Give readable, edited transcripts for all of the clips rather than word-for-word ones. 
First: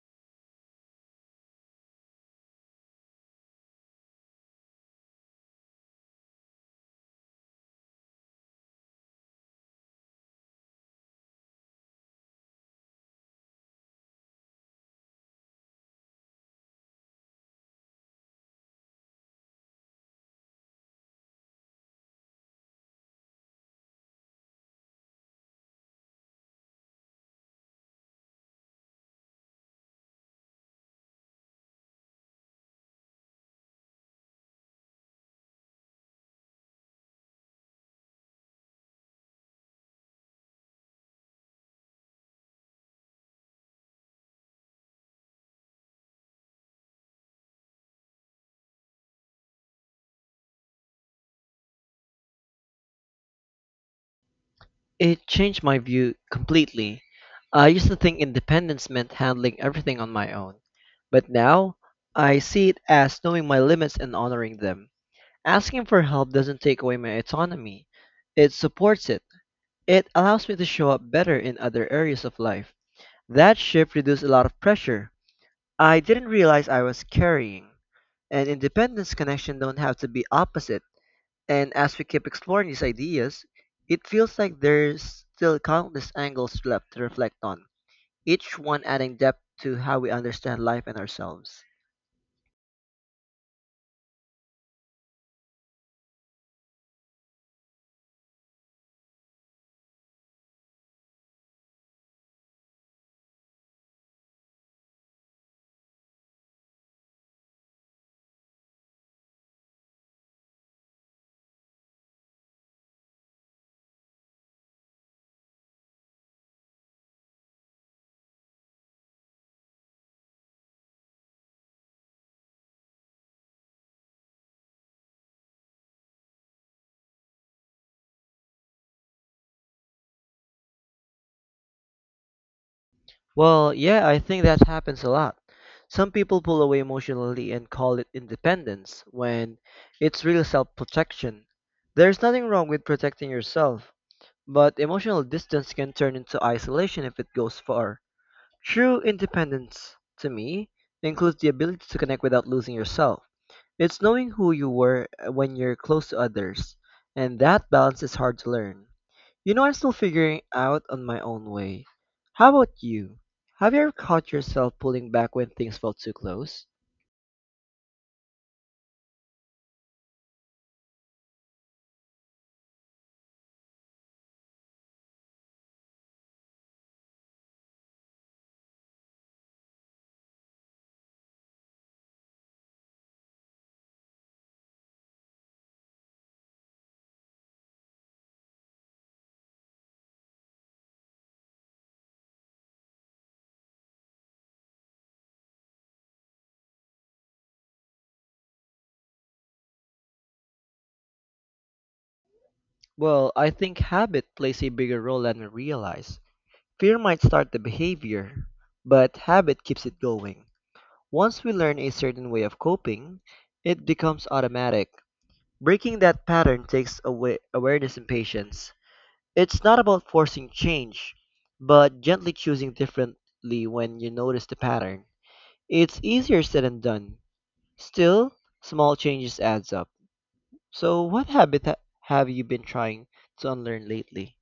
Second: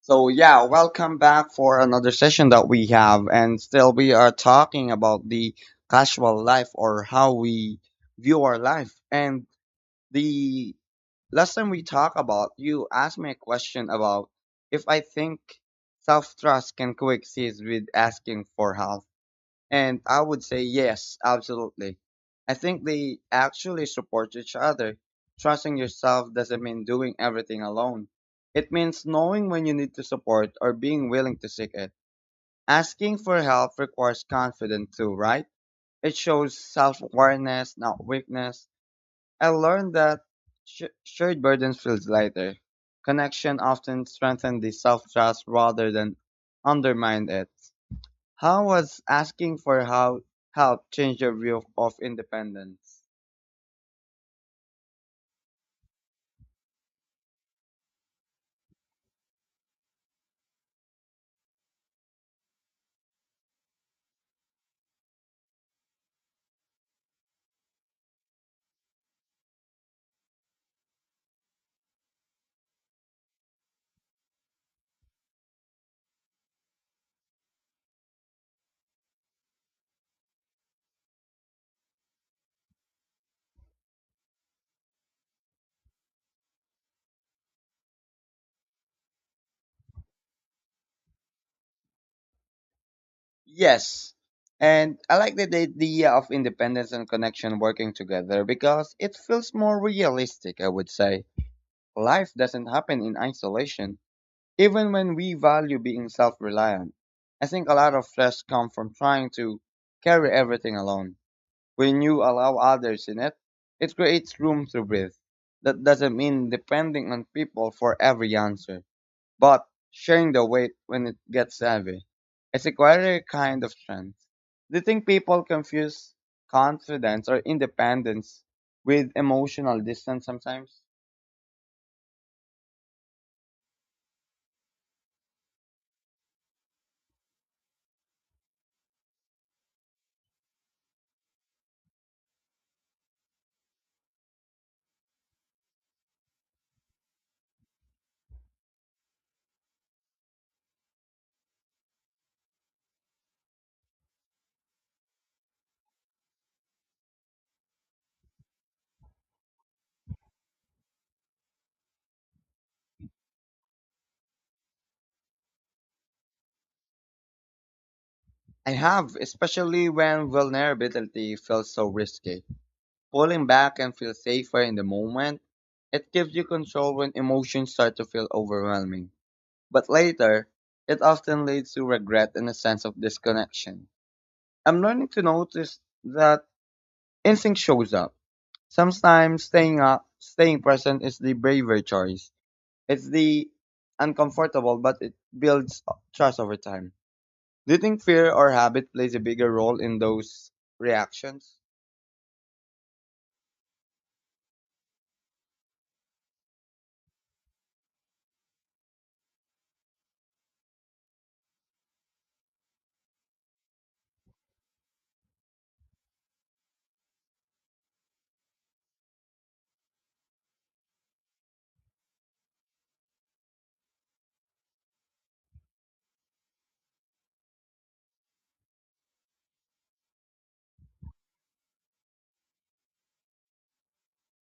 So yeah, welcome back for another session that we have, and still we are talking about the casual life or how we view our life. And the last time we talked about, you asked me a question about if I think self trust can coexist with asking for help. And I would say yes, absolutely. I think they actually support each other. Trusting yourself doesn't mean doing everything alone. It means knowing when you need to support or being willing to seek it. Asking for help requires confidence too, right? It shows self-awareness, not weakness. I learned that shared burdens feels lighter. Connection often strengthens the self-trust rather than undermine it. How was asking for how help changed your view of, independence? It changed my view completely. I used to think independence meant handling everything on my own, but now I see it as knowing my limits and honoring them. Asking for help doesn't take away my autonomy, it supports it. It allows me to show up better in other areas of life. That shift reduced a lot of pressure I didn't realize I was carrying. And independence connection don't have to be opposite. And as we keep exploring these ideas, it feels like there's still countless angles left to reflect on, each one adding depth to how we understand life and ourselves. Yes. And I like the idea of independence and connection working together because it feels more realistic, I would say. Life doesn't happen in isolation, even when we value being self reliant. I think a lot of stress comes from trying to carry everything alone. When you allow others in it, it creates room to breathe. That doesn't mean depending on people for every answer but sharing the weight when it gets heavy. It's a quieter kind of strength. Do you think people confuse confidence or independence with emotional distance sometimes? Well, yeah, I think that happens a lot. Some people pull away emotionally and call it independence when it's real self protection. There's nothing wrong with protecting yourself, but emotional distance can turn into isolation if it goes far. True independence, to me, includes the ability to connect without losing yourself. It's knowing who you were when you're close to others, and that balance is hard to learn. You know, I'm still figuring out on my own way. How about you? Have you ever caught yourself pulling back when things felt too close? I have, especially when vulnerability feels so risky. Pulling back and feel safer in the moment, it gives you control when emotions start to feel overwhelming. But later, it often leads to regret and a sense of disconnection. I'm learning to notice that instinct shows up. Sometimes staying present is the braver choice. It's the uncomfortable, but it builds trust over time. Do you think fear or habit plays a bigger role in those reactions? Well, I think habit plays a bigger role than we realize. Fear might start the behavior, but habit keeps it going. Once we learn a certain way of coping, it becomes automatic. Breaking that pattern takes away awareness and patience. It's not about forcing change, but gently choosing differently when you notice the pattern. It's easier said than done. Still, small changes adds up. So, what habit have you been trying to unlearn lately?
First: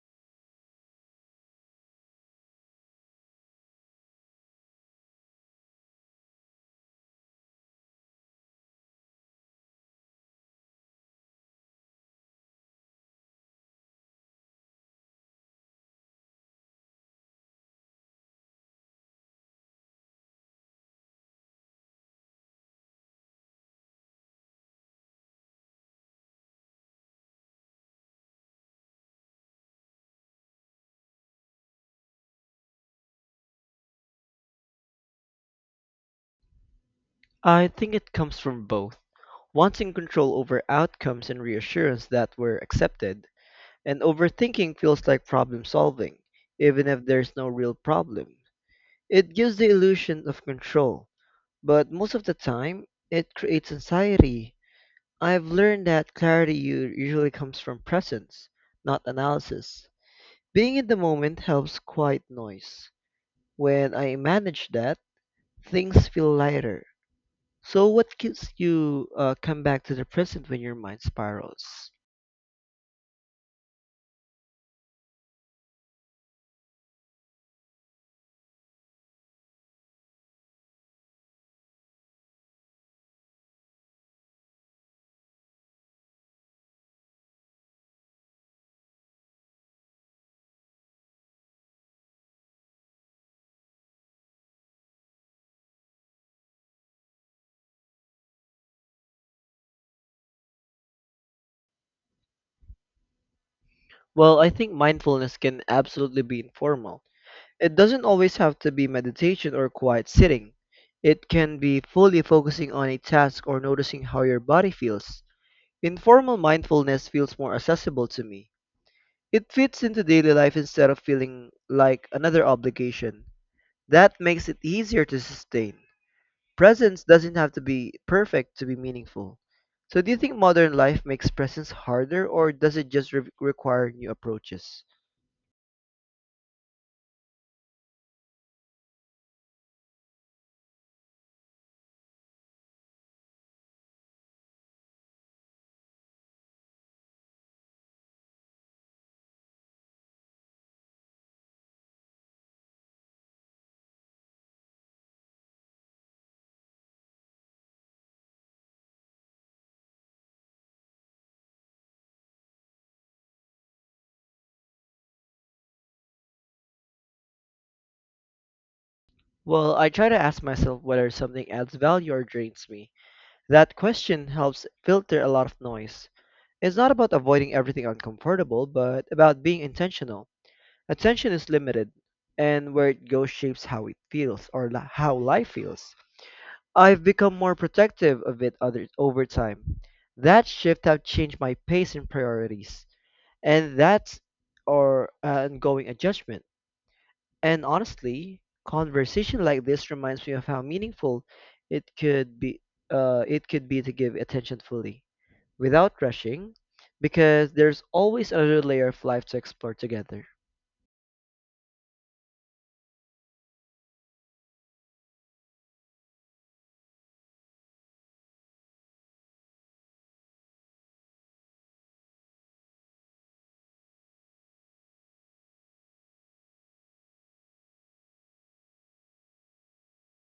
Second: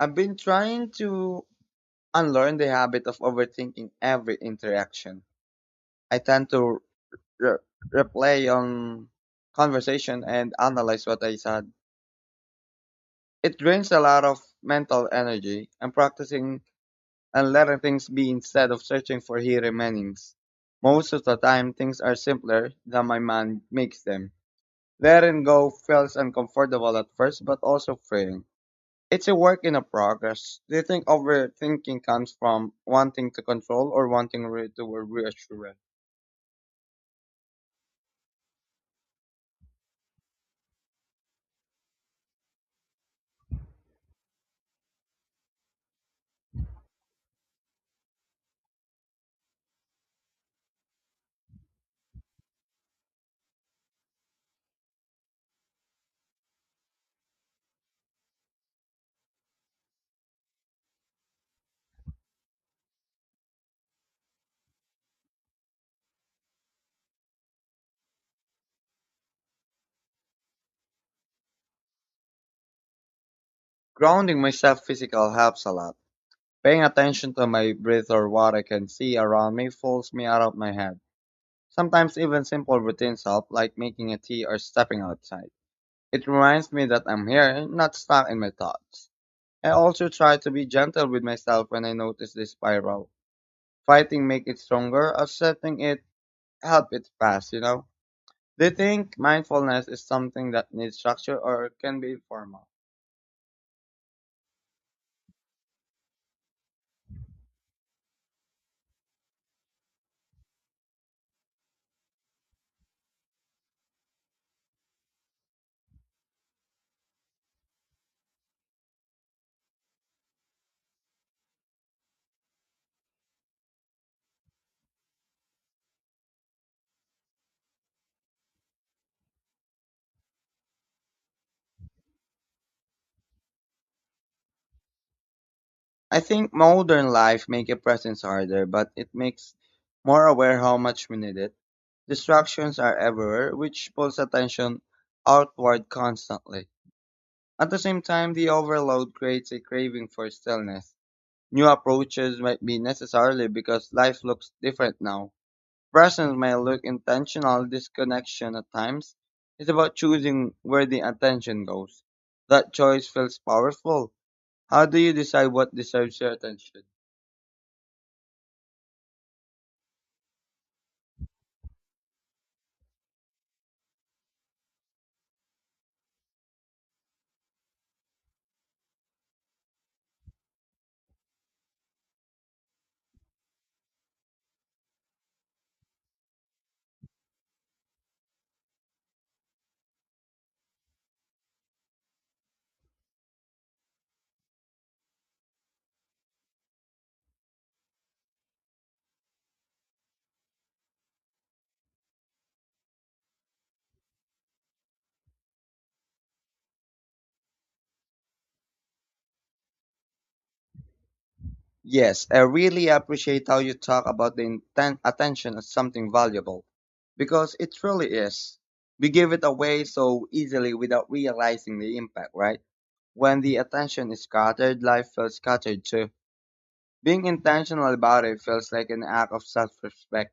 I've been trying to unlearn the habit of overthinking every interaction. I tend to re- replay on conversation and analyze what I said. It drains a lot of mental energy. I'm practicing and letting things be instead of searching for hidden meanings. Most of the time, things are simpler than my mind makes them. Letting go feels uncomfortable at first, but also freeing. It's a work in a progress. Do you think overthinking comes from wanting to control or wanting re- to reassurance? I think it comes from both. Wanting control over outcomes and reassurance that were accepted, and overthinking feels like problem solving, even if there's no real problem. It gives the illusion of control, but most of the time it creates anxiety. I've learned that clarity usually comes from presence, not analysis. Being in the moment helps quiet noise. When I manage that, things feel lighter. So, what keeps you come back to the present when your mind spirals? Grounding myself physical helps a lot. Paying attention to my breath or what I can see around me pulls me out of my head. Sometimes even simple routines help, like making a tea or stepping outside. It reminds me that I'm here, not stuck in my thoughts. I also try to be gentle with myself when I notice this spiral. Fighting make it stronger, accepting it help it pass, you know? Do you think mindfulness is something that needs structure or can be informal? Well, I think mindfulness can absolutely be informal. It doesn't always have to be meditation or quiet sitting. It can be fully focusing on a task or noticing how your body feels. Informal mindfulness feels more accessible to me. It fits into daily life instead of feeling like another obligation. That makes it easier to sustain. Presence doesn't have to be perfect to be meaningful. So, do you think modern life makes presence harder, or does it just require new approaches? I think modern life make a presence harder, but it makes more aware how much we need it. Distractions are everywhere, which pulls attention outward constantly. At the same time, the overload creates a craving for stillness. New approaches might be necessary because life looks different now. Presence may look intentional disconnection at times. It's about choosing where the attention goes. That choice feels powerful. How do you decide what deserves your attention? Well, I try to ask myself whether something adds value or drains me. That question helps filter a lot of noise. It's not about avoiding everything uncomfortable, but about being intentional. Attention is limited, and where it goes shapes how it feels or, how life feels. I've become more protective of it, over time. That shift have changed my pace and priorities, and that's our ongoing adjustment. And honestly, conversation like this reminds me of how meaningful it could be. It could be to give attention fully, without rushing, because there's always another layer of life to explore together. Yes, I really appreciate how you talk about the attention as something valuable because it truly is. We give it away so easily without realizing the impact, right? When the attention is scattered, life feels scattered too. Being intentional about it feels like an act of self-respect.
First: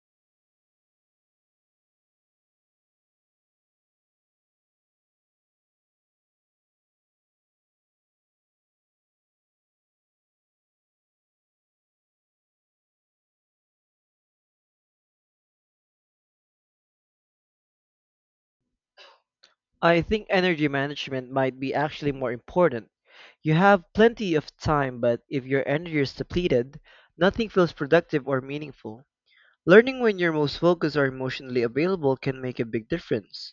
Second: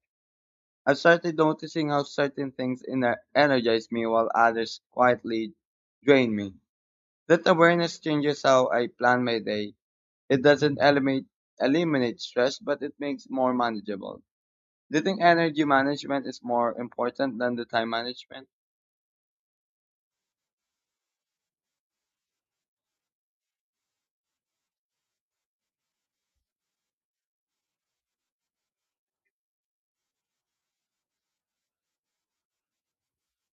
I've started noticing how certain things energize me while others quietly drain me. That awareness changes how I plan my day. It doesn't eliminate stress, but it makes more manageable. Do you think energy management is more important than the time management? I think energy management might be actually more important. You have plenty of time, but if your energy is depleted, nothing feels productive or meaningful. Learning when you're most focused or emotionally available can make a big difference.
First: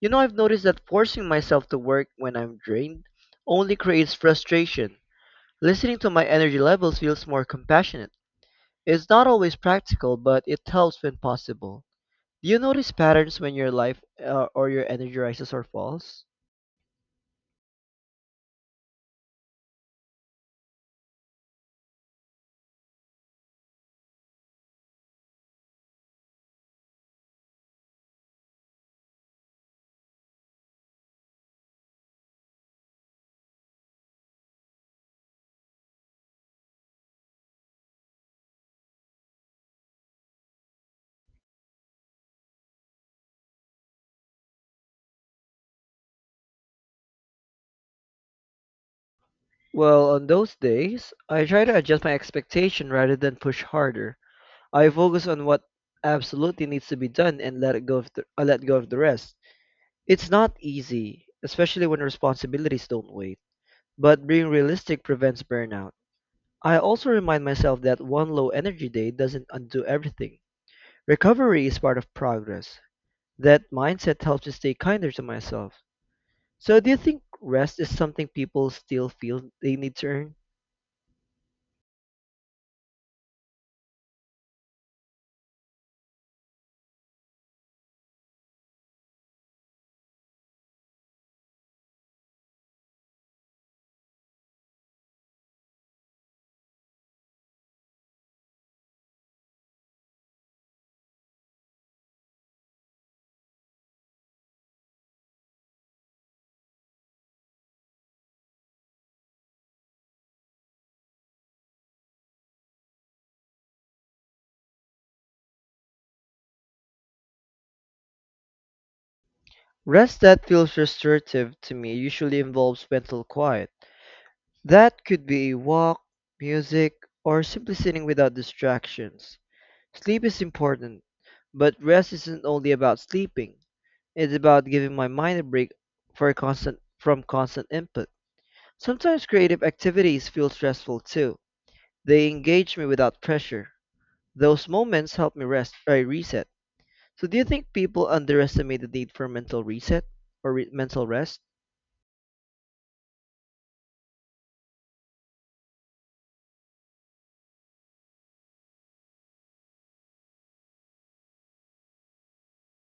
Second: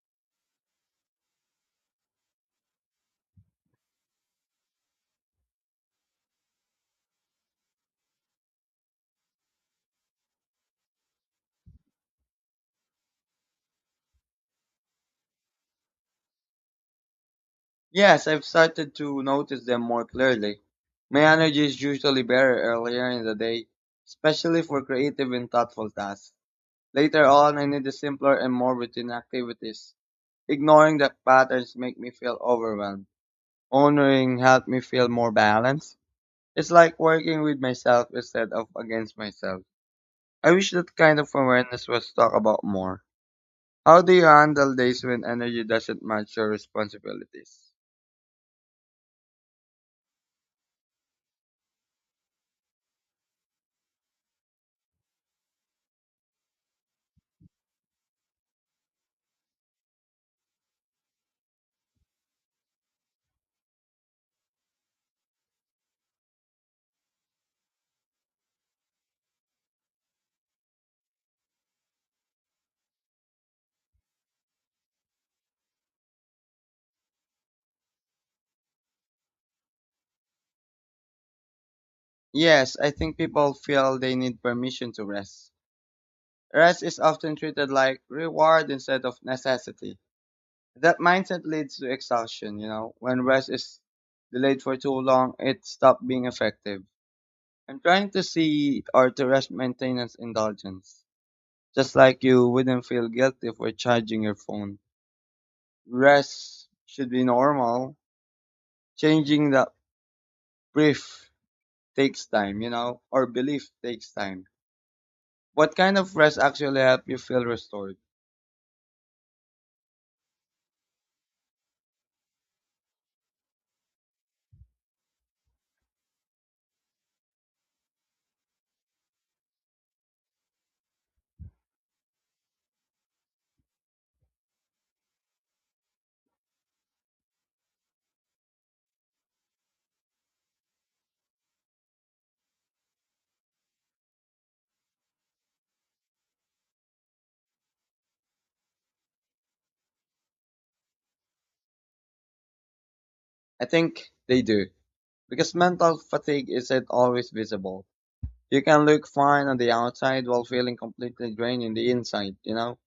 You know, I've noticed that forcing myself to work when I'm drained only creates frustration. Listening to my energy levels feels more compassionate. It's not always practical, but it helps when possible. Do you notice patterns when your life or your energy rises or falls? Yes, I've started to notice them more clearly. My energy is usually better earlier in the day, especially for creative and thoughtful tasks. Later on, I needed simpler and more routine activities. Ignoring the patterns make me feel overwhelmed. Honoring helped me feel more balanced. It's like working with myself instead of against myself. I wish that kind of awareness was talked about more. How do you handle days when energy doesn't match your responsibilities? Well, on those days, I try to adjust my expectation rather than push harder. I focus on what absolutely needs to be done and let it go of the, I let go of the rest. It's not easy, especially when responsibilities don't wait, but being realistic prevents burnout. I also remind myself that one low energy day doesn't undo everything. Recovery is part of progress. That mindset helps me stay kinder to myself. So, do you think rest is something people still feel they need to earn? Yes, I think people feel they need permission to rest. Rest is often treated like reward instead of necessity. That mindset leads to exhaustion, you know. When rest is delayed for too long, it stops being effective. I'm trying to see or to rest maintenance indulgence. Just like you wouldn't feel guilty for charging your phone. Rest should be normal. Changing the brief takes time, you know, or belief takes time. What kind of rest actually help you feel restored? Rest that feels restorative to me usually involves mental quiet. That could be a walk, music, or simply sitting without distractions. Sleep is important, but rest isn't only about sleeping. It's about giving my mind a break for constant from constant input. Sometimes creative activities feel stressful too. They engage me without pressure. Those moments help me rest or reset. So do you think people underestimate the need for mental reset or mental rest? I think they do. Because mental fatigue isn't always visible. You can look fine on the outside while feeling completely drained on the inside, you know?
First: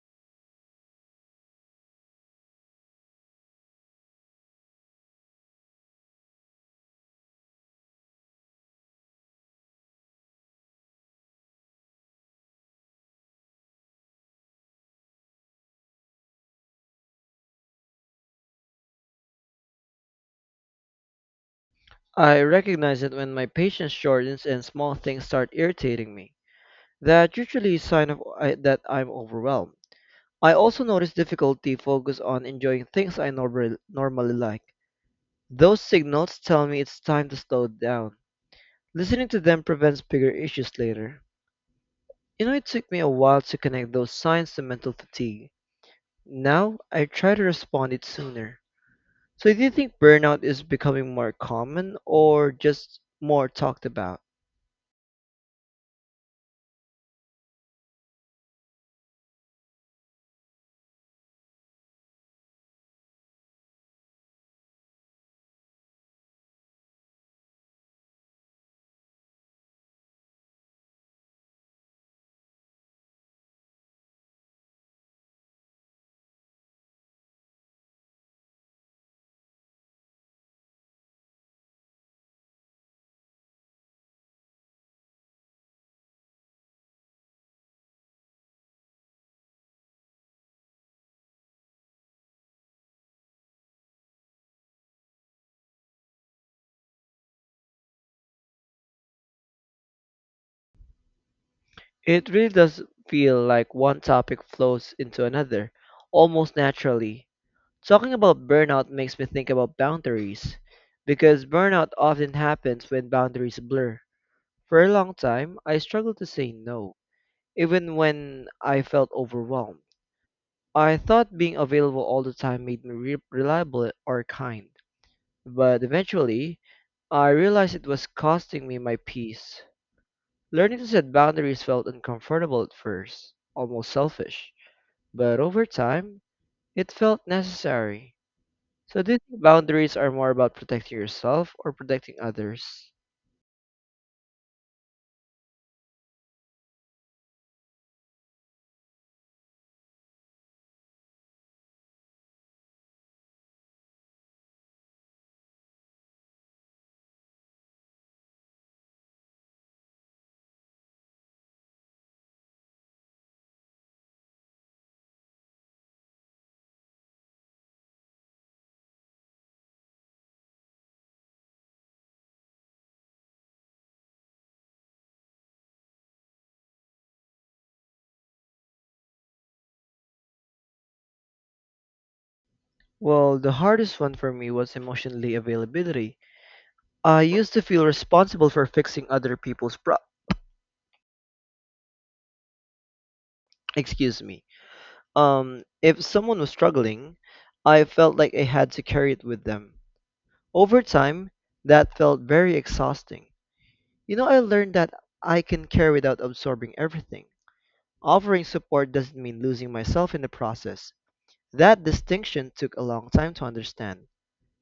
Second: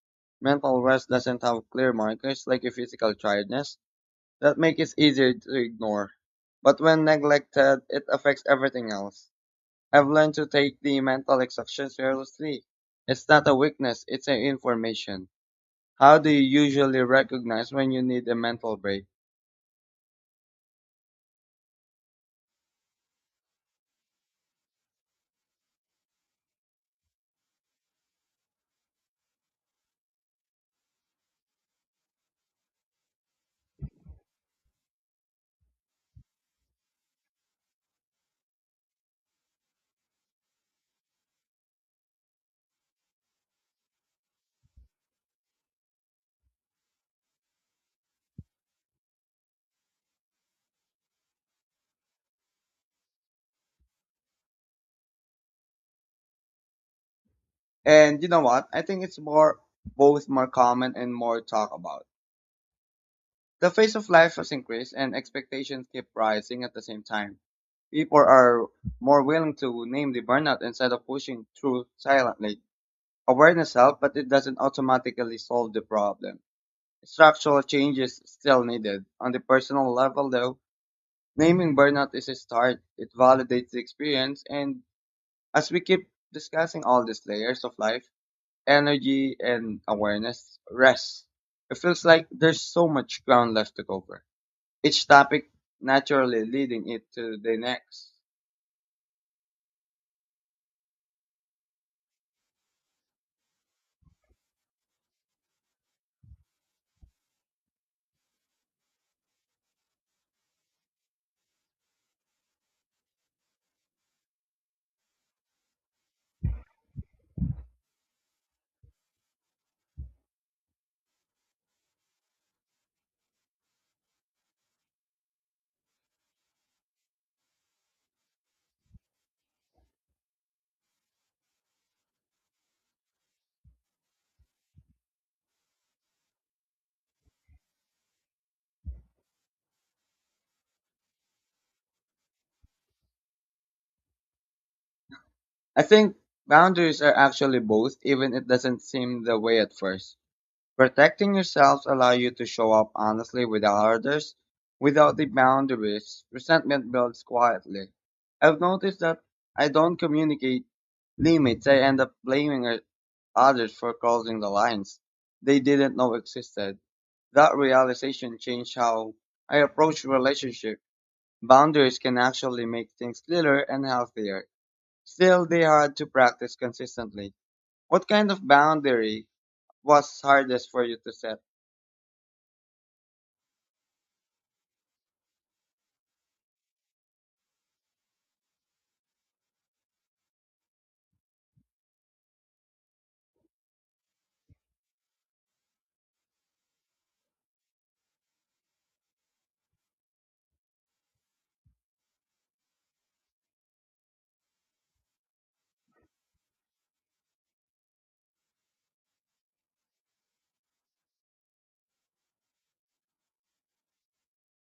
Mental rest doesn't have clear markers like a physical tiredness that make it easier to ignore. But when neglected, it affects everything else. I've learned to take the mental exhaustion seriously. It's not a weakness, it's an information. How do you usually recognize when you need a mental break? I recognize it when my patience shortens and small things start irritating me. That usually is a sign that I'm overwhelmed. I also notice difficulty focus on enjoying things I normally like. Those signals tell me it's time to slow down. Listening to them prevents bigger issues later. You know, it took me a while to connect those signs to mental fatigue. Now, I try to respond it sooner. So, do you think burnout is becoming more common or just more talked about? And you know what? I think it's more both more common and more talked about. The pace of life has increased and expectations keep rising at the same time. People are more willing to name the burnout instead of pushing through silently. Awareness helps, but it doesn't automatically solve the problem. Structural changes still needed. On the personal level though, naming burnout is a start. It validates the experience and as we keep discussing all these layers of life, energy and awareness, rest. It feels like there's so much ground left to cover each topic naturally leading it to the next. It really does feel like one topic flows into another, almost naturally. Talking about burnout makes me think about boundaries, because burnout often happens when boundaries blur. For a long time, I struggled to say no, even when I felt overwhelmed. I thought being available all the time made me reliable or kind, but eventually, I realized it was costing me my peace. Learning to set boundaries felt uncomfortable at first, almost selfish. But over time, it felt necessary. So do you think boundaries are more about protecting yourself or protecting others? I think boundaries are actually both, even it doesn't seem the way at first. Protecting yourselves allow you to show up honestly without others. Without the boundaries, resentment builds quietly. I've noticed that I don't communicate limits. I end up blaming others for crossing the lines they didn't know existed. That realization changed how I approach relationships. Boundaries can actually make things clearer and healthier. Still, they had to practice consistently. What kind of boundary was hardest for you to set? Well, the hardest one for me was emotionally availability. I used to feel responsible for fixing other people's. Excuse me. If someone was struggling, I felt like I had to carry it with them. Over time, that felt very exhausting. You know, I learned that I can care without absorbing everything. Offering support doesn't mean losing myself in the process. That distinction took a long time to understand,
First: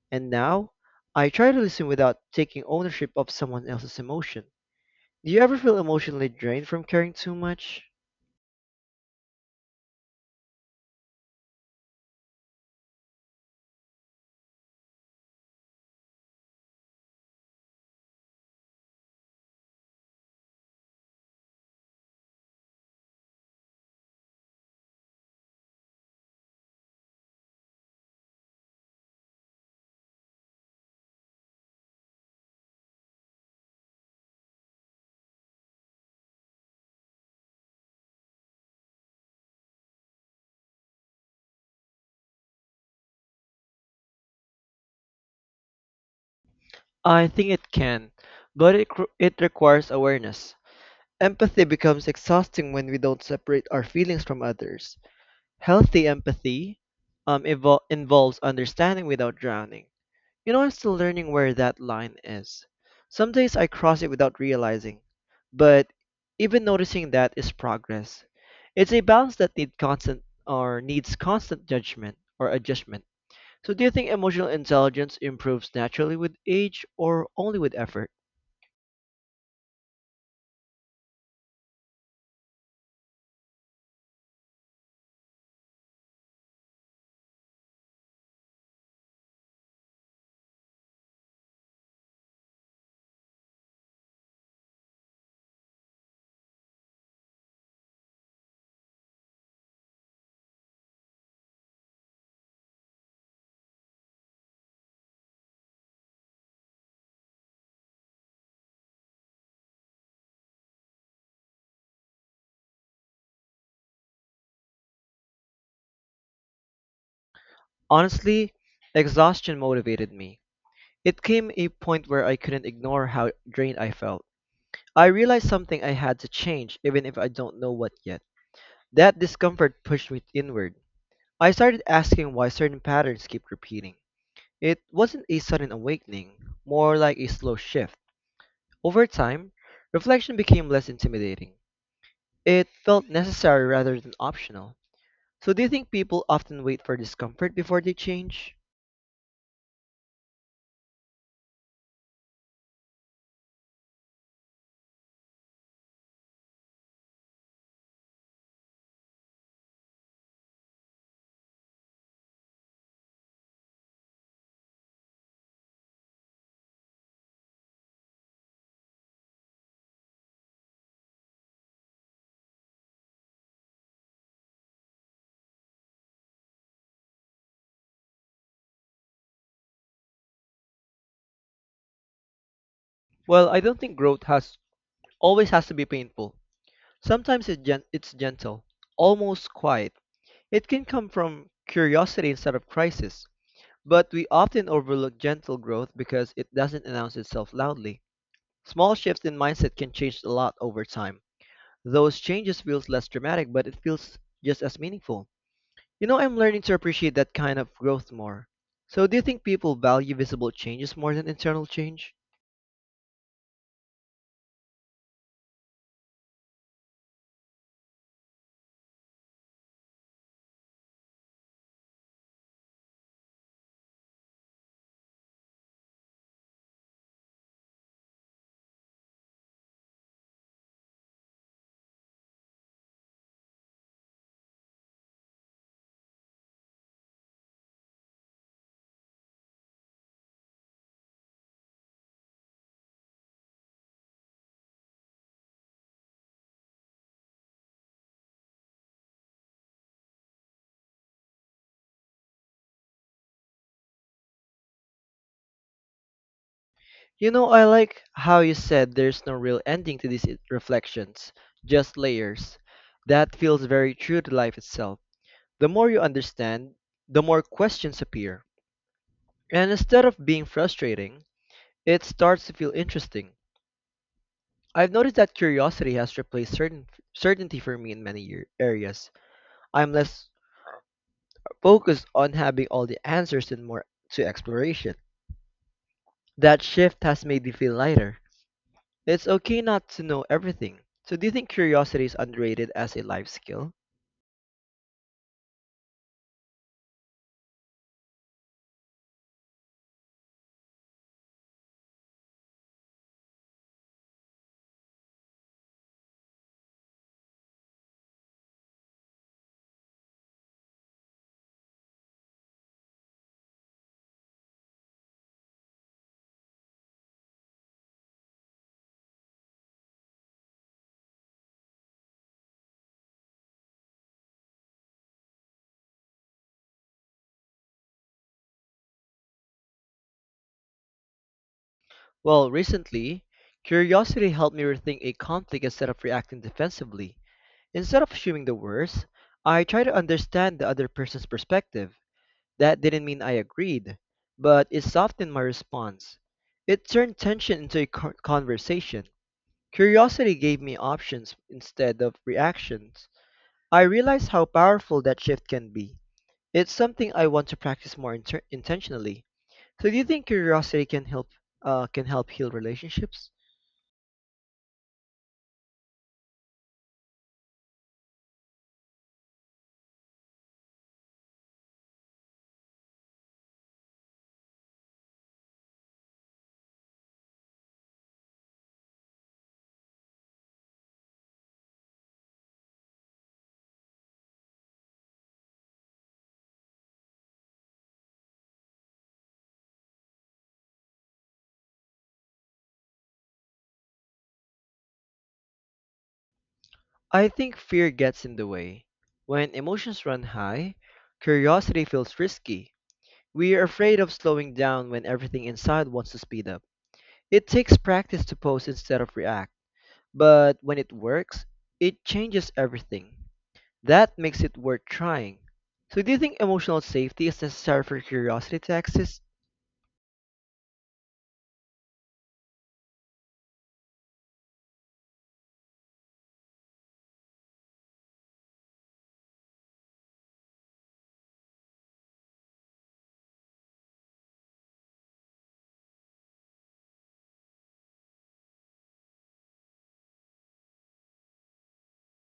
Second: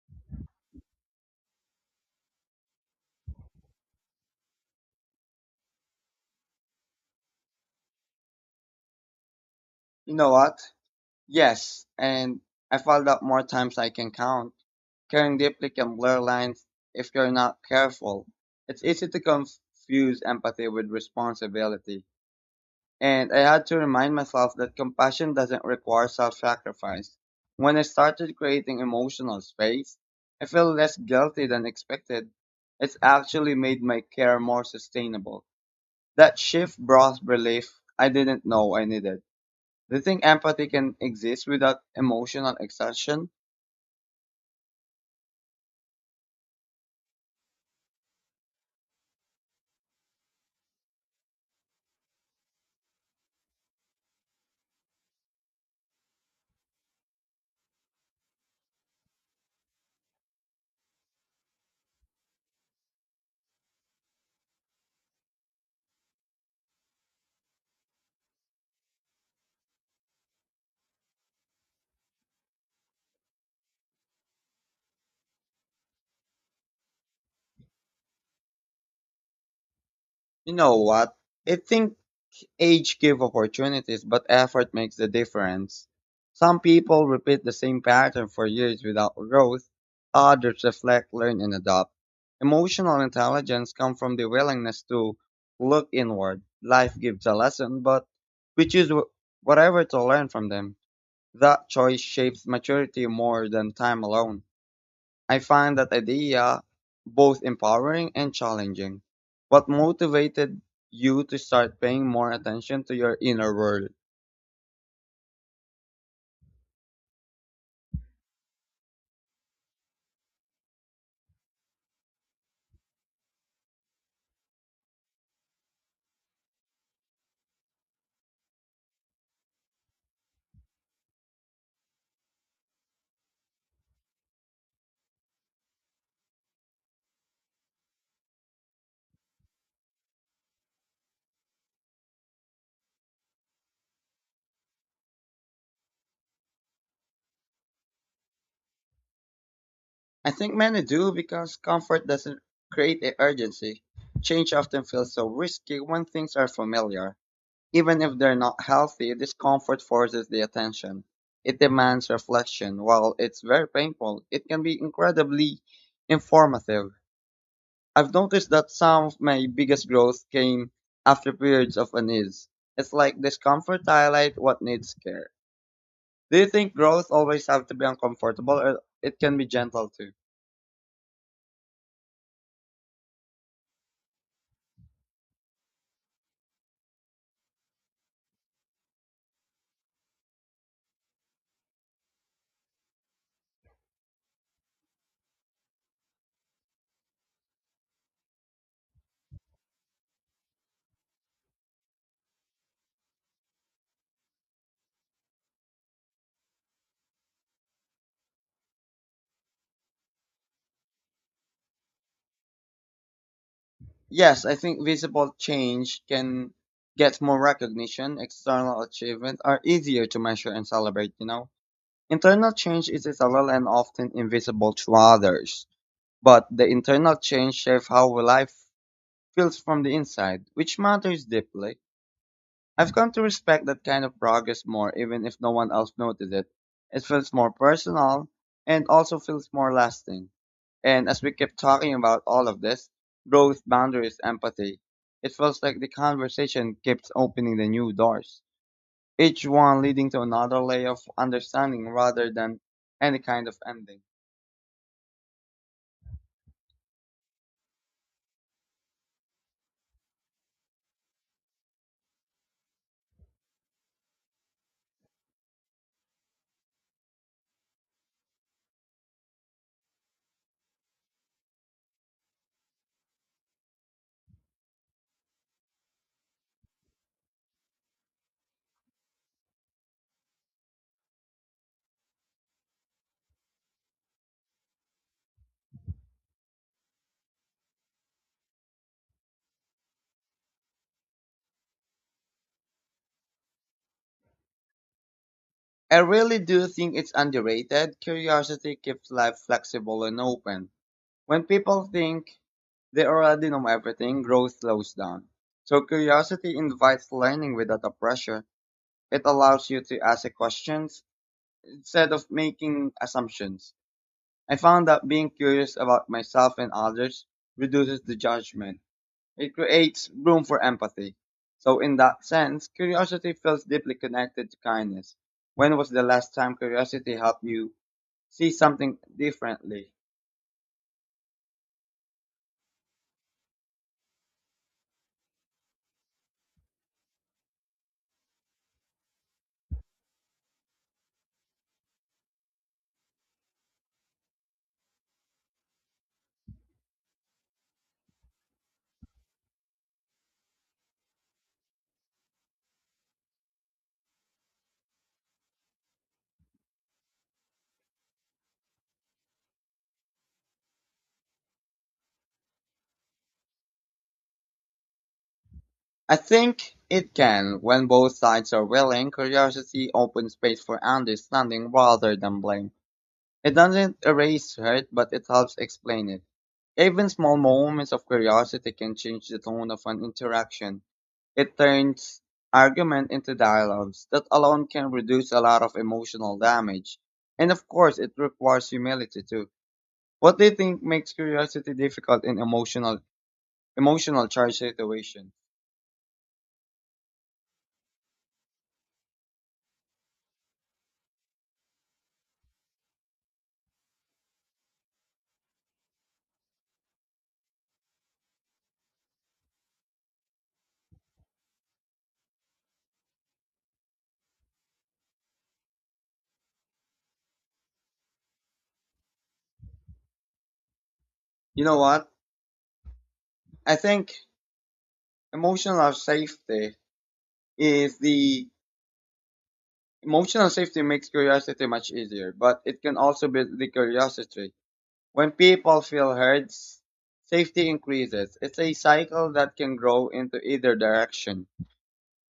and now I try to listen without taking ownership of someone else's emotion. Do you ever feel emotionally drained from caring too much? You know what? Yes, and I followed up more times I can count. Caring deeply can blur lines if you're not careful. It's easy to confuse empathy with responsibility. And I had to remind myself that compassion doesn't require self sacrifice. When I started creating emotional space, I felt less guilty than expected. It's actually made my care more sustainable. That shift brought relief I didn't know I needed. Do you think empathy can exist without emotional exhaustion? I think it can, but it requires awareness. Empathy becomes exhausting when we don't separate our feelings from others. Healthy empathy involves understanding without drowning. You know, I'm still learning where that line is. Some days I cross it without realizing, but even noticing that is progress. It's a balance that needs constant judgment or adjustment. So do you think emotional intelligence improves naturally with age or only with effort? You know what? I think age give opportunities, but effort makes the difference. Some people repeat the same pattern for years without growth. Others reflect, learn, and adopt. Emotional intelligence comes from the willingness to look inward. Life gives a lesson, but we choose whatever to learn from them. That choice shapes maturity more than time alone. I find that idea both empowering and challenging. What motivated you to start paying more attention to your inner world? Honestly, exhaustion motivated me. It came a point where I couldn't ignore how drained I felt. I realized something I had to change even if I don't know what yet. That discomfort pushed me inward. I started asking why certain patterns keep repeating. It wasn't a sudden awakening, more like a slow shift. Over time, reflection became less intimidating. It felt necessary rather than optional. So, do you think people often wait for discomfort before they change? I think many do because comfort doesn't create a urgency. Change often feels so risky when things are familiar. Even if they're not healthy, discomfort forces the attention. It demands reflection. While it's very painful, it can be incredibly informative. I've noticed that some of my biggest growth came after periods of unease. It's like discomfort highlight what needs care. Do you think growth always have to be uncomfortable or it can be gentle too? Well, I don't think growth has always has to be painful. Sometimes it's gentle, almost quiet. It can come from curiosity instead of crisis, but we often overlook gentle growth because it doesn't announce itself loudly. Small shifts in mindset can change a lot over time. Those changes feels less dramatic, but it feels just as meaningful. You know, I'm learning to appreciate that kind of growth more. So, do you think people value visible changes more than internal change? Yes, I think visible change can get more recognition, external achievements are easier to measure and celebrate, you know. Internal change is subtle and often invisible to others, but the internal change shapes how life feels from the inside, which matters deeply. I've come to respect that kind of progress more, even if no one else noted it. It feels more personal and also feels more lasting. And as we keep talking about all of this, growth, boundaries, empathy, it feels like the conversation keeps opening the new doors, each one leading to another layer of understanding rather than any kind of ending. You know, I like how you said there's no real ending to these reflections, just layers. That feels very true to life itself. The more you understand, the more questions appear. And instead of being frustrating, it starts to feel interesting. I've noticed that curiosity has replaced certainty for me in many areas. I'm less focused on having all the answers and more to exploration. That shift has made me feel lighter. It's okay not to know everything. So, do you think curiosity is underrated as a life skill? I really do think it's underrated. Curiosity keeps life flexible and open. When people think they already know everything, growth slows down. So curiosity invites learning without the pressure. It allows you to ask questions instead of making assumptions. I found that being curious about myself and others reduces the judgment. It creates room for empathy. So in that sense, curiosity feels deeply connected to kindness. When was the last time curiosity helped you see something differently? Well, recently, curiosity helped me rethink a conflict instead of reacting defensively. Instead of assuming the worst, I try to understand the other person's perspective. That didn't mean I agreed, but it softened my response. It turned tension into a conversation. Curiosity gave me options instead of reactions. I realized how powerful that shift can be. It's something I want to practice more intentionally. So, do you think curiosity can help heal relationships? I think it can, when both sides are willing. Curiosity opens space for understanding rather than blame. It doesn't erase hurt, but it helps explain it. Even small moments of curiosity can change the tone of an interaction. It turns argument into dialogues. That alone can reduce a lot of emotional damage. And of course, it requires humility too. What do you think makes curiosity difficult in emotional charge situations? I think fear gets in the way. When emotions run high, curiosity feels risky. We are afraid of slowing down when everything inside wants to speed up. It takes practice to pose instead of react, but when it works, it changes everything. That makes it worth trying. So, do you think emotional safety is necessary for curiosity to exist? You know what? I think emotional safety is the emotional safety makes curiosity much easier, but it can also build the curiosity. When people feel heard, safety increases. It's a cycle that can grow into either direction.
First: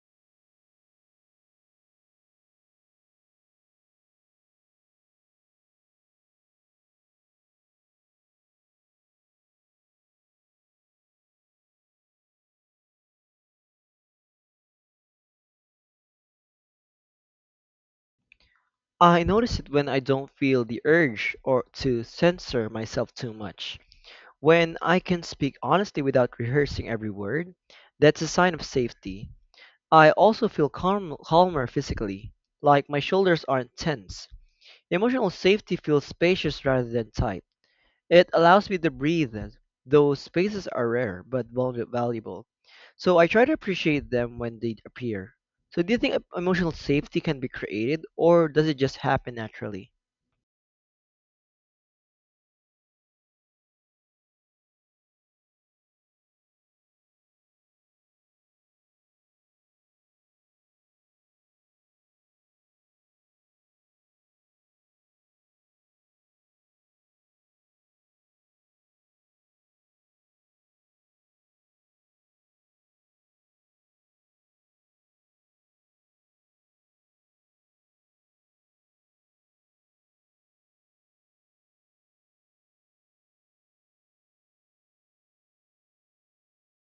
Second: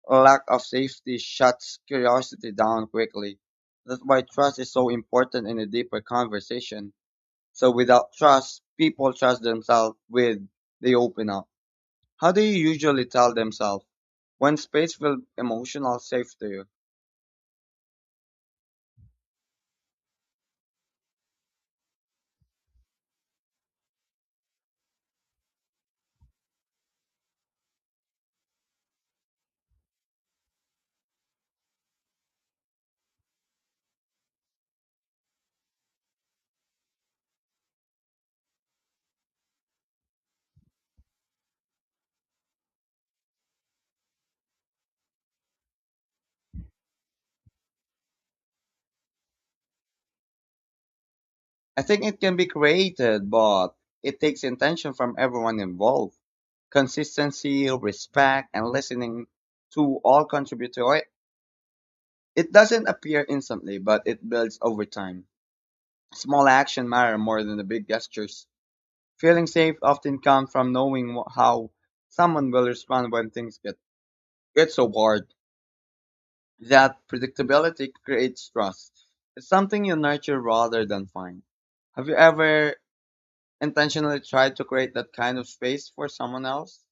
Lack of safety shuts curiosity down quickly. That's why trust is so important in a deeper conversation. So without trust, people trust themselves with they open up. How do you usually tell themselves when space will emotional safe to you? I notice it when I don't feel the urge or to censor myself too much. When I can speak honestly without rehearsing every word, that's a sign of safety. I also feel calm, calmer physically, like my shoulders aren't tense. Emotional safety feels spacious rather than tight. It allows me to breathe. Those spaces are rare but valuable. So I try to appreciate them when they appear. So do you think emotional safety can be created or does it just happen naturally? I think it can be created, but it takes intention from everyone involved. Consistency, respect, and listening to all contribute to it. It doesn't appear instantly, but it builds over time. Small action matter more than the big gestures. Feeling safe often comes from knowing how someone will respond when things get it's so hard. That predictability creates trust. It's something you nurture rather than find. Have you ever intentionally tried to create that kind of space for someone else?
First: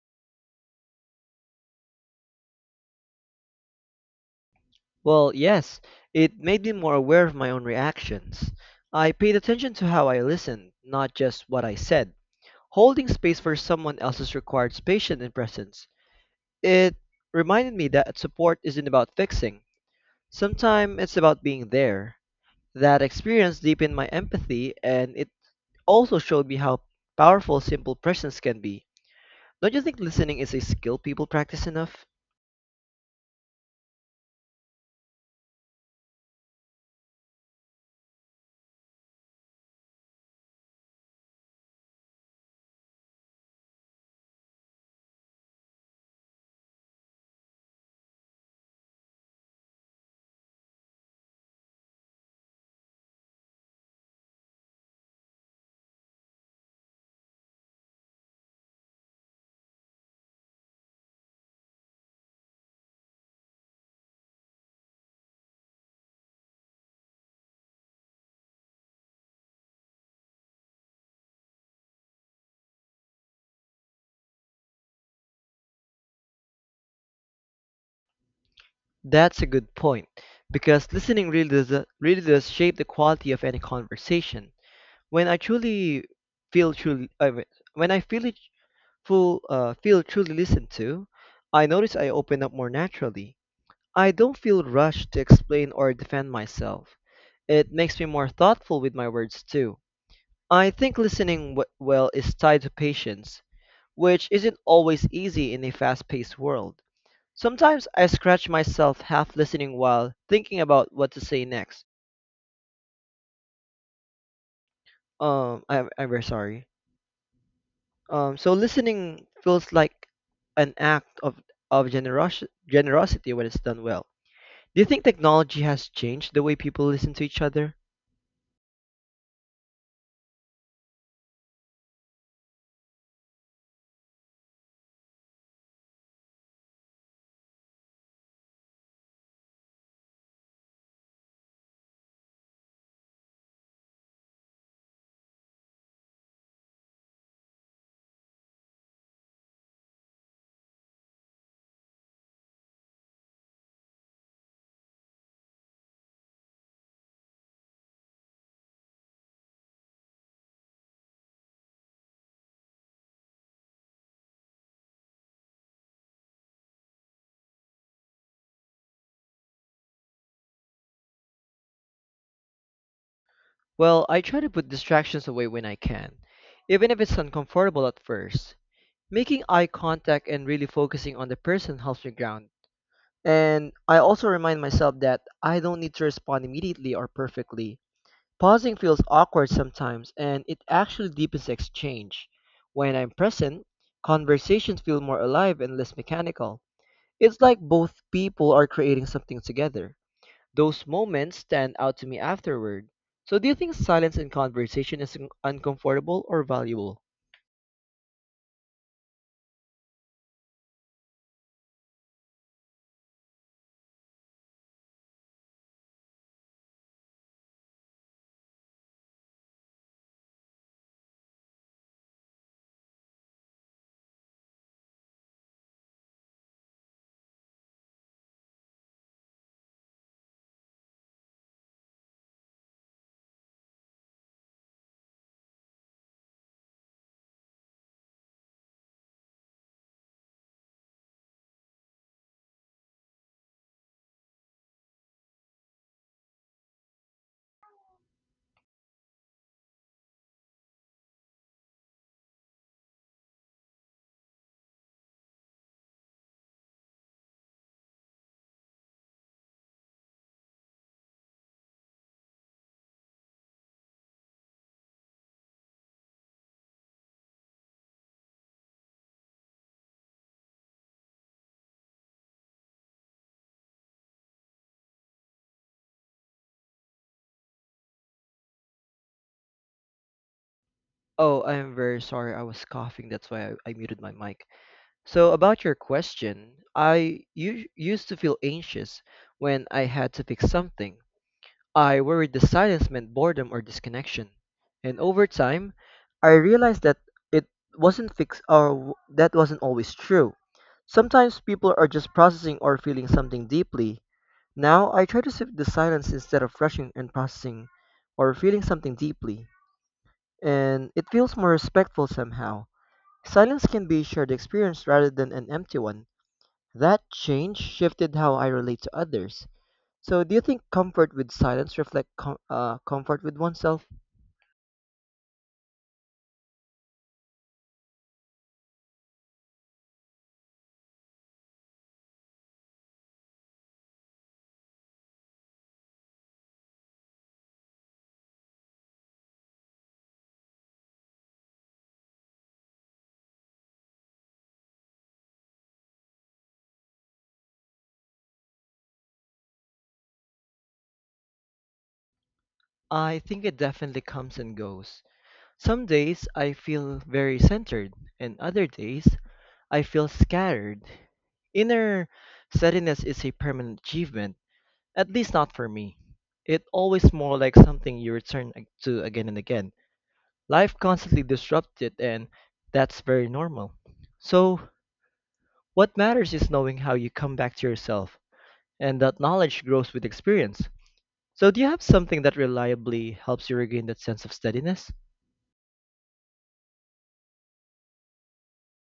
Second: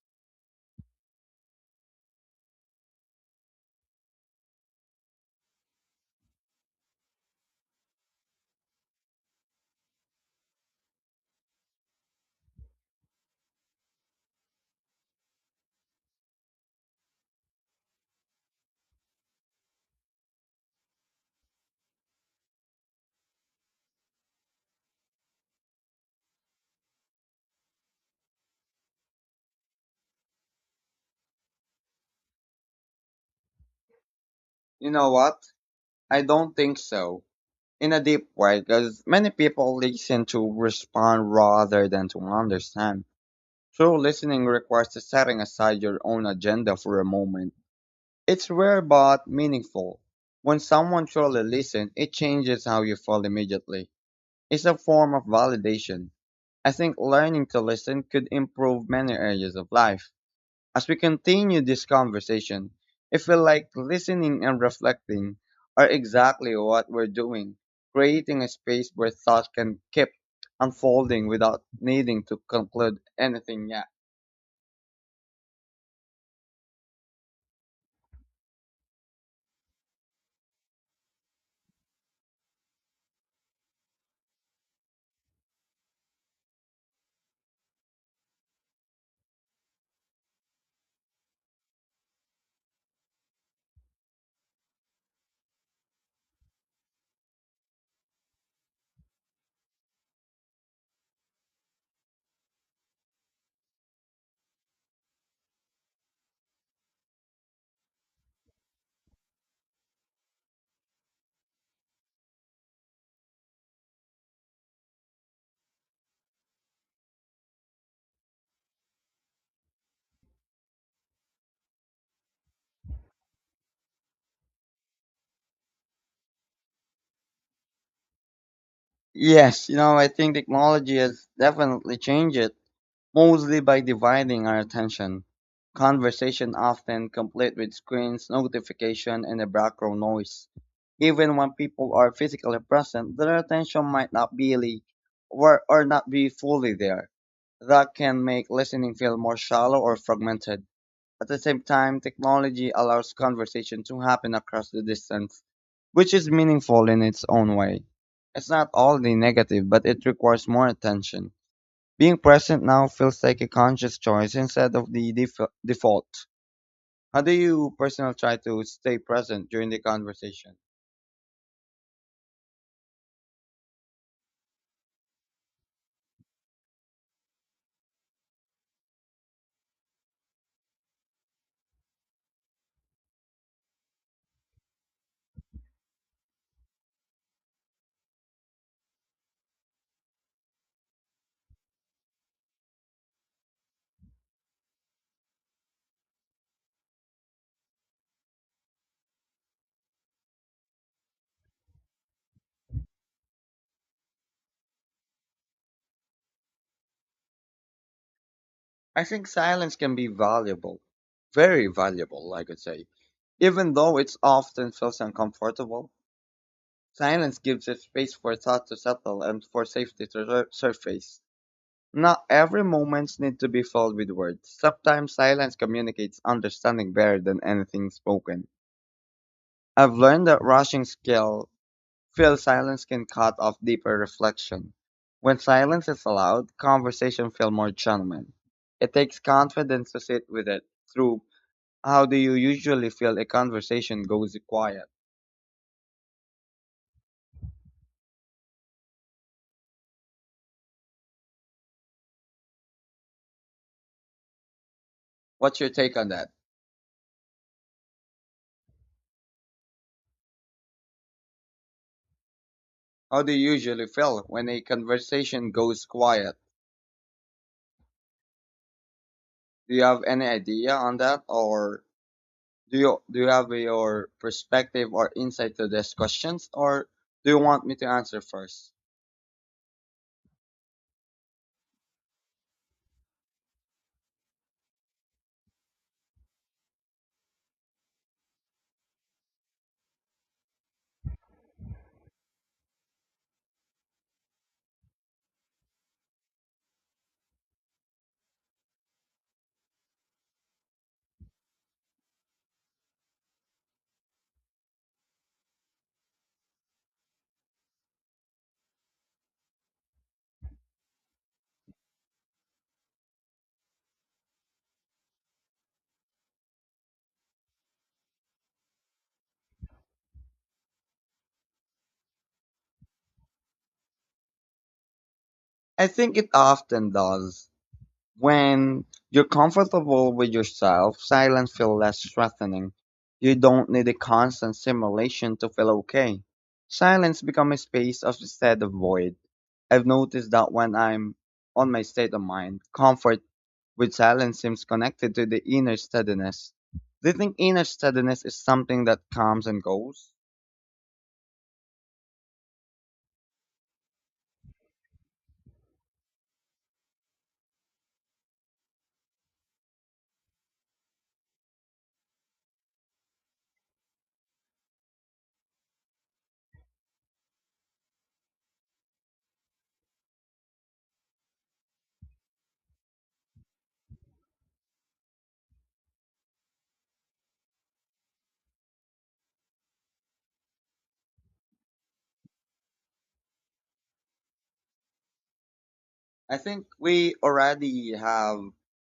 Well, yes, it made me more aware of my own reactions. I paid attention to how I listened, not just what I said. Holding space for someone else's requires patience and presence. It reminded me that support isn't about fixing. Sometimes it's about being there. That experience deepened my empathy, and it also showed me how powerful simple presence can be. Don't you think listening is a skill people practice enough? You know what? I don't think so. In a deep way, because many people listen to respond rather than to understand. True listening requires the setting aside your own agenda for a moment. It's rare but meaningful. When someone truly listens, it changes how you feel immediately. It's a form of validation. I think learning to listen could improve many areas of life. As we continue this conversation, I feel like listening and reflecting are exactly what we're doing, creating a space where thoughts can keep unfolding without needing to conclude anything yet. That's a good point because listening really does shape the quality of any conversation. When I truly feel truly I mean, When I feel it full feel truly listened to, I notice I open up more naturally. I don't feel rushed to explain or defend myself. It makes me more thoughtful with my words too. I think listening well is tied to patience, which isn't always easy in a fast paced world. Sometimes I scratch myself half listening while thinking about what to say next. I'm very sorry. So listening feels like an act of generosity when it's done well. Do you think technology has changed the way people listen to each other? Yes, you know, I think technology has definitely changed it. Mostly by dividing our attention. Conversation often complete with screens, notification, and the background noise. Even when people are physically present, their attention might not be really or not be fully there. That can make listening feel more shallow or fragmented. At the same time, technology allows conversation to happen across the distance, which is meaningful in its own way. It's not all the negative, but it requires more attention. Being present now feels like a conscious choice instead of the default. How do you personally try to stay present during the conversation? Well, I try to put distractions away when I can, even if it's uncomfortable at first. Making eye contact and really focusing on the person helps me ground. And I also remind myself that I don't need to respond immediately or perfectly. Pausing feels awkward sometimes, and it actually deepens the exchange. When I'm present, conversations feel more alive and less mechanical. It's like both people are creating something together. Those moments stand out to me afterward. So, do you think silence in conversation is uncomfortable or valuable? I think silence can be valuable, very valuable, I could say. Even though it often feels uncomfortable, silence gives a space for thought to settle and for safety to surface. Not every moment needs to be filled with words. Sometimes silence communicates understanding better than anything spoken. I've learned that rushing skill feel silence can cut off deeper reflection. When silence is allowed, conversation feel more genuine. It takes confidence to sit with it through. How do you usually feel a conversation goes quiet? What's your take on that? How do you usually feel when a conversation goes quiet? Do you have any idea on that, or do you have your perspective or insight to these questions, or do you want me to answer first? Oh, I'm very sorry. I was coughing. That's why I muted my mic. So, about your question, I used to feel anxious when I had to fix something. I worried the silence meant boredom or disconnection, and over time, I realized that it wasn't fixed that wasn't always true. Sometimes people are just processing or feeling something deeply. Now I try to sit with the silence instead of rushing and processing or feeling something deeply, and it feels more respectful somehow. Silence can be a shared experience rather than an empty one. That change shifted how I relate to others. So, do you think comfort with silence reflect comfort with oneself? I think it often does. When you're comfortable with yourself, silence feels less threatening. You don't need a constant stimulation to feel okay. Silence becomes a space of instead of void. I've noticed that when I'm on my state of mind, comfort with silence seems connected to the inner steadiness. Do you think inner steadiness is something that comes and goes? I think it definitely comes and goes. Some days I feel very centered, and other days I feel scattered. Inner steadiness is a permanent achievement, at least not for me. It always more like something you return to again and again. Life constantly disrupts it, and that's very normal. So, what matters is knowing how you come back to yourself, and that knowledge grows with experience. So, do you have something that reliably helps you regain that sense of steadiness? I think we already have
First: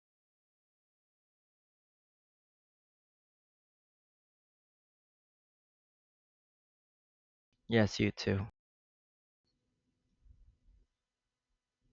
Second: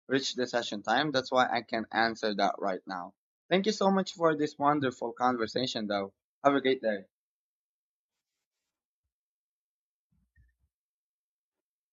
reached the session time. That's why I can answer that right now. Thank you so much for this wonderful conversation, though. Have a great day. Yes, you too.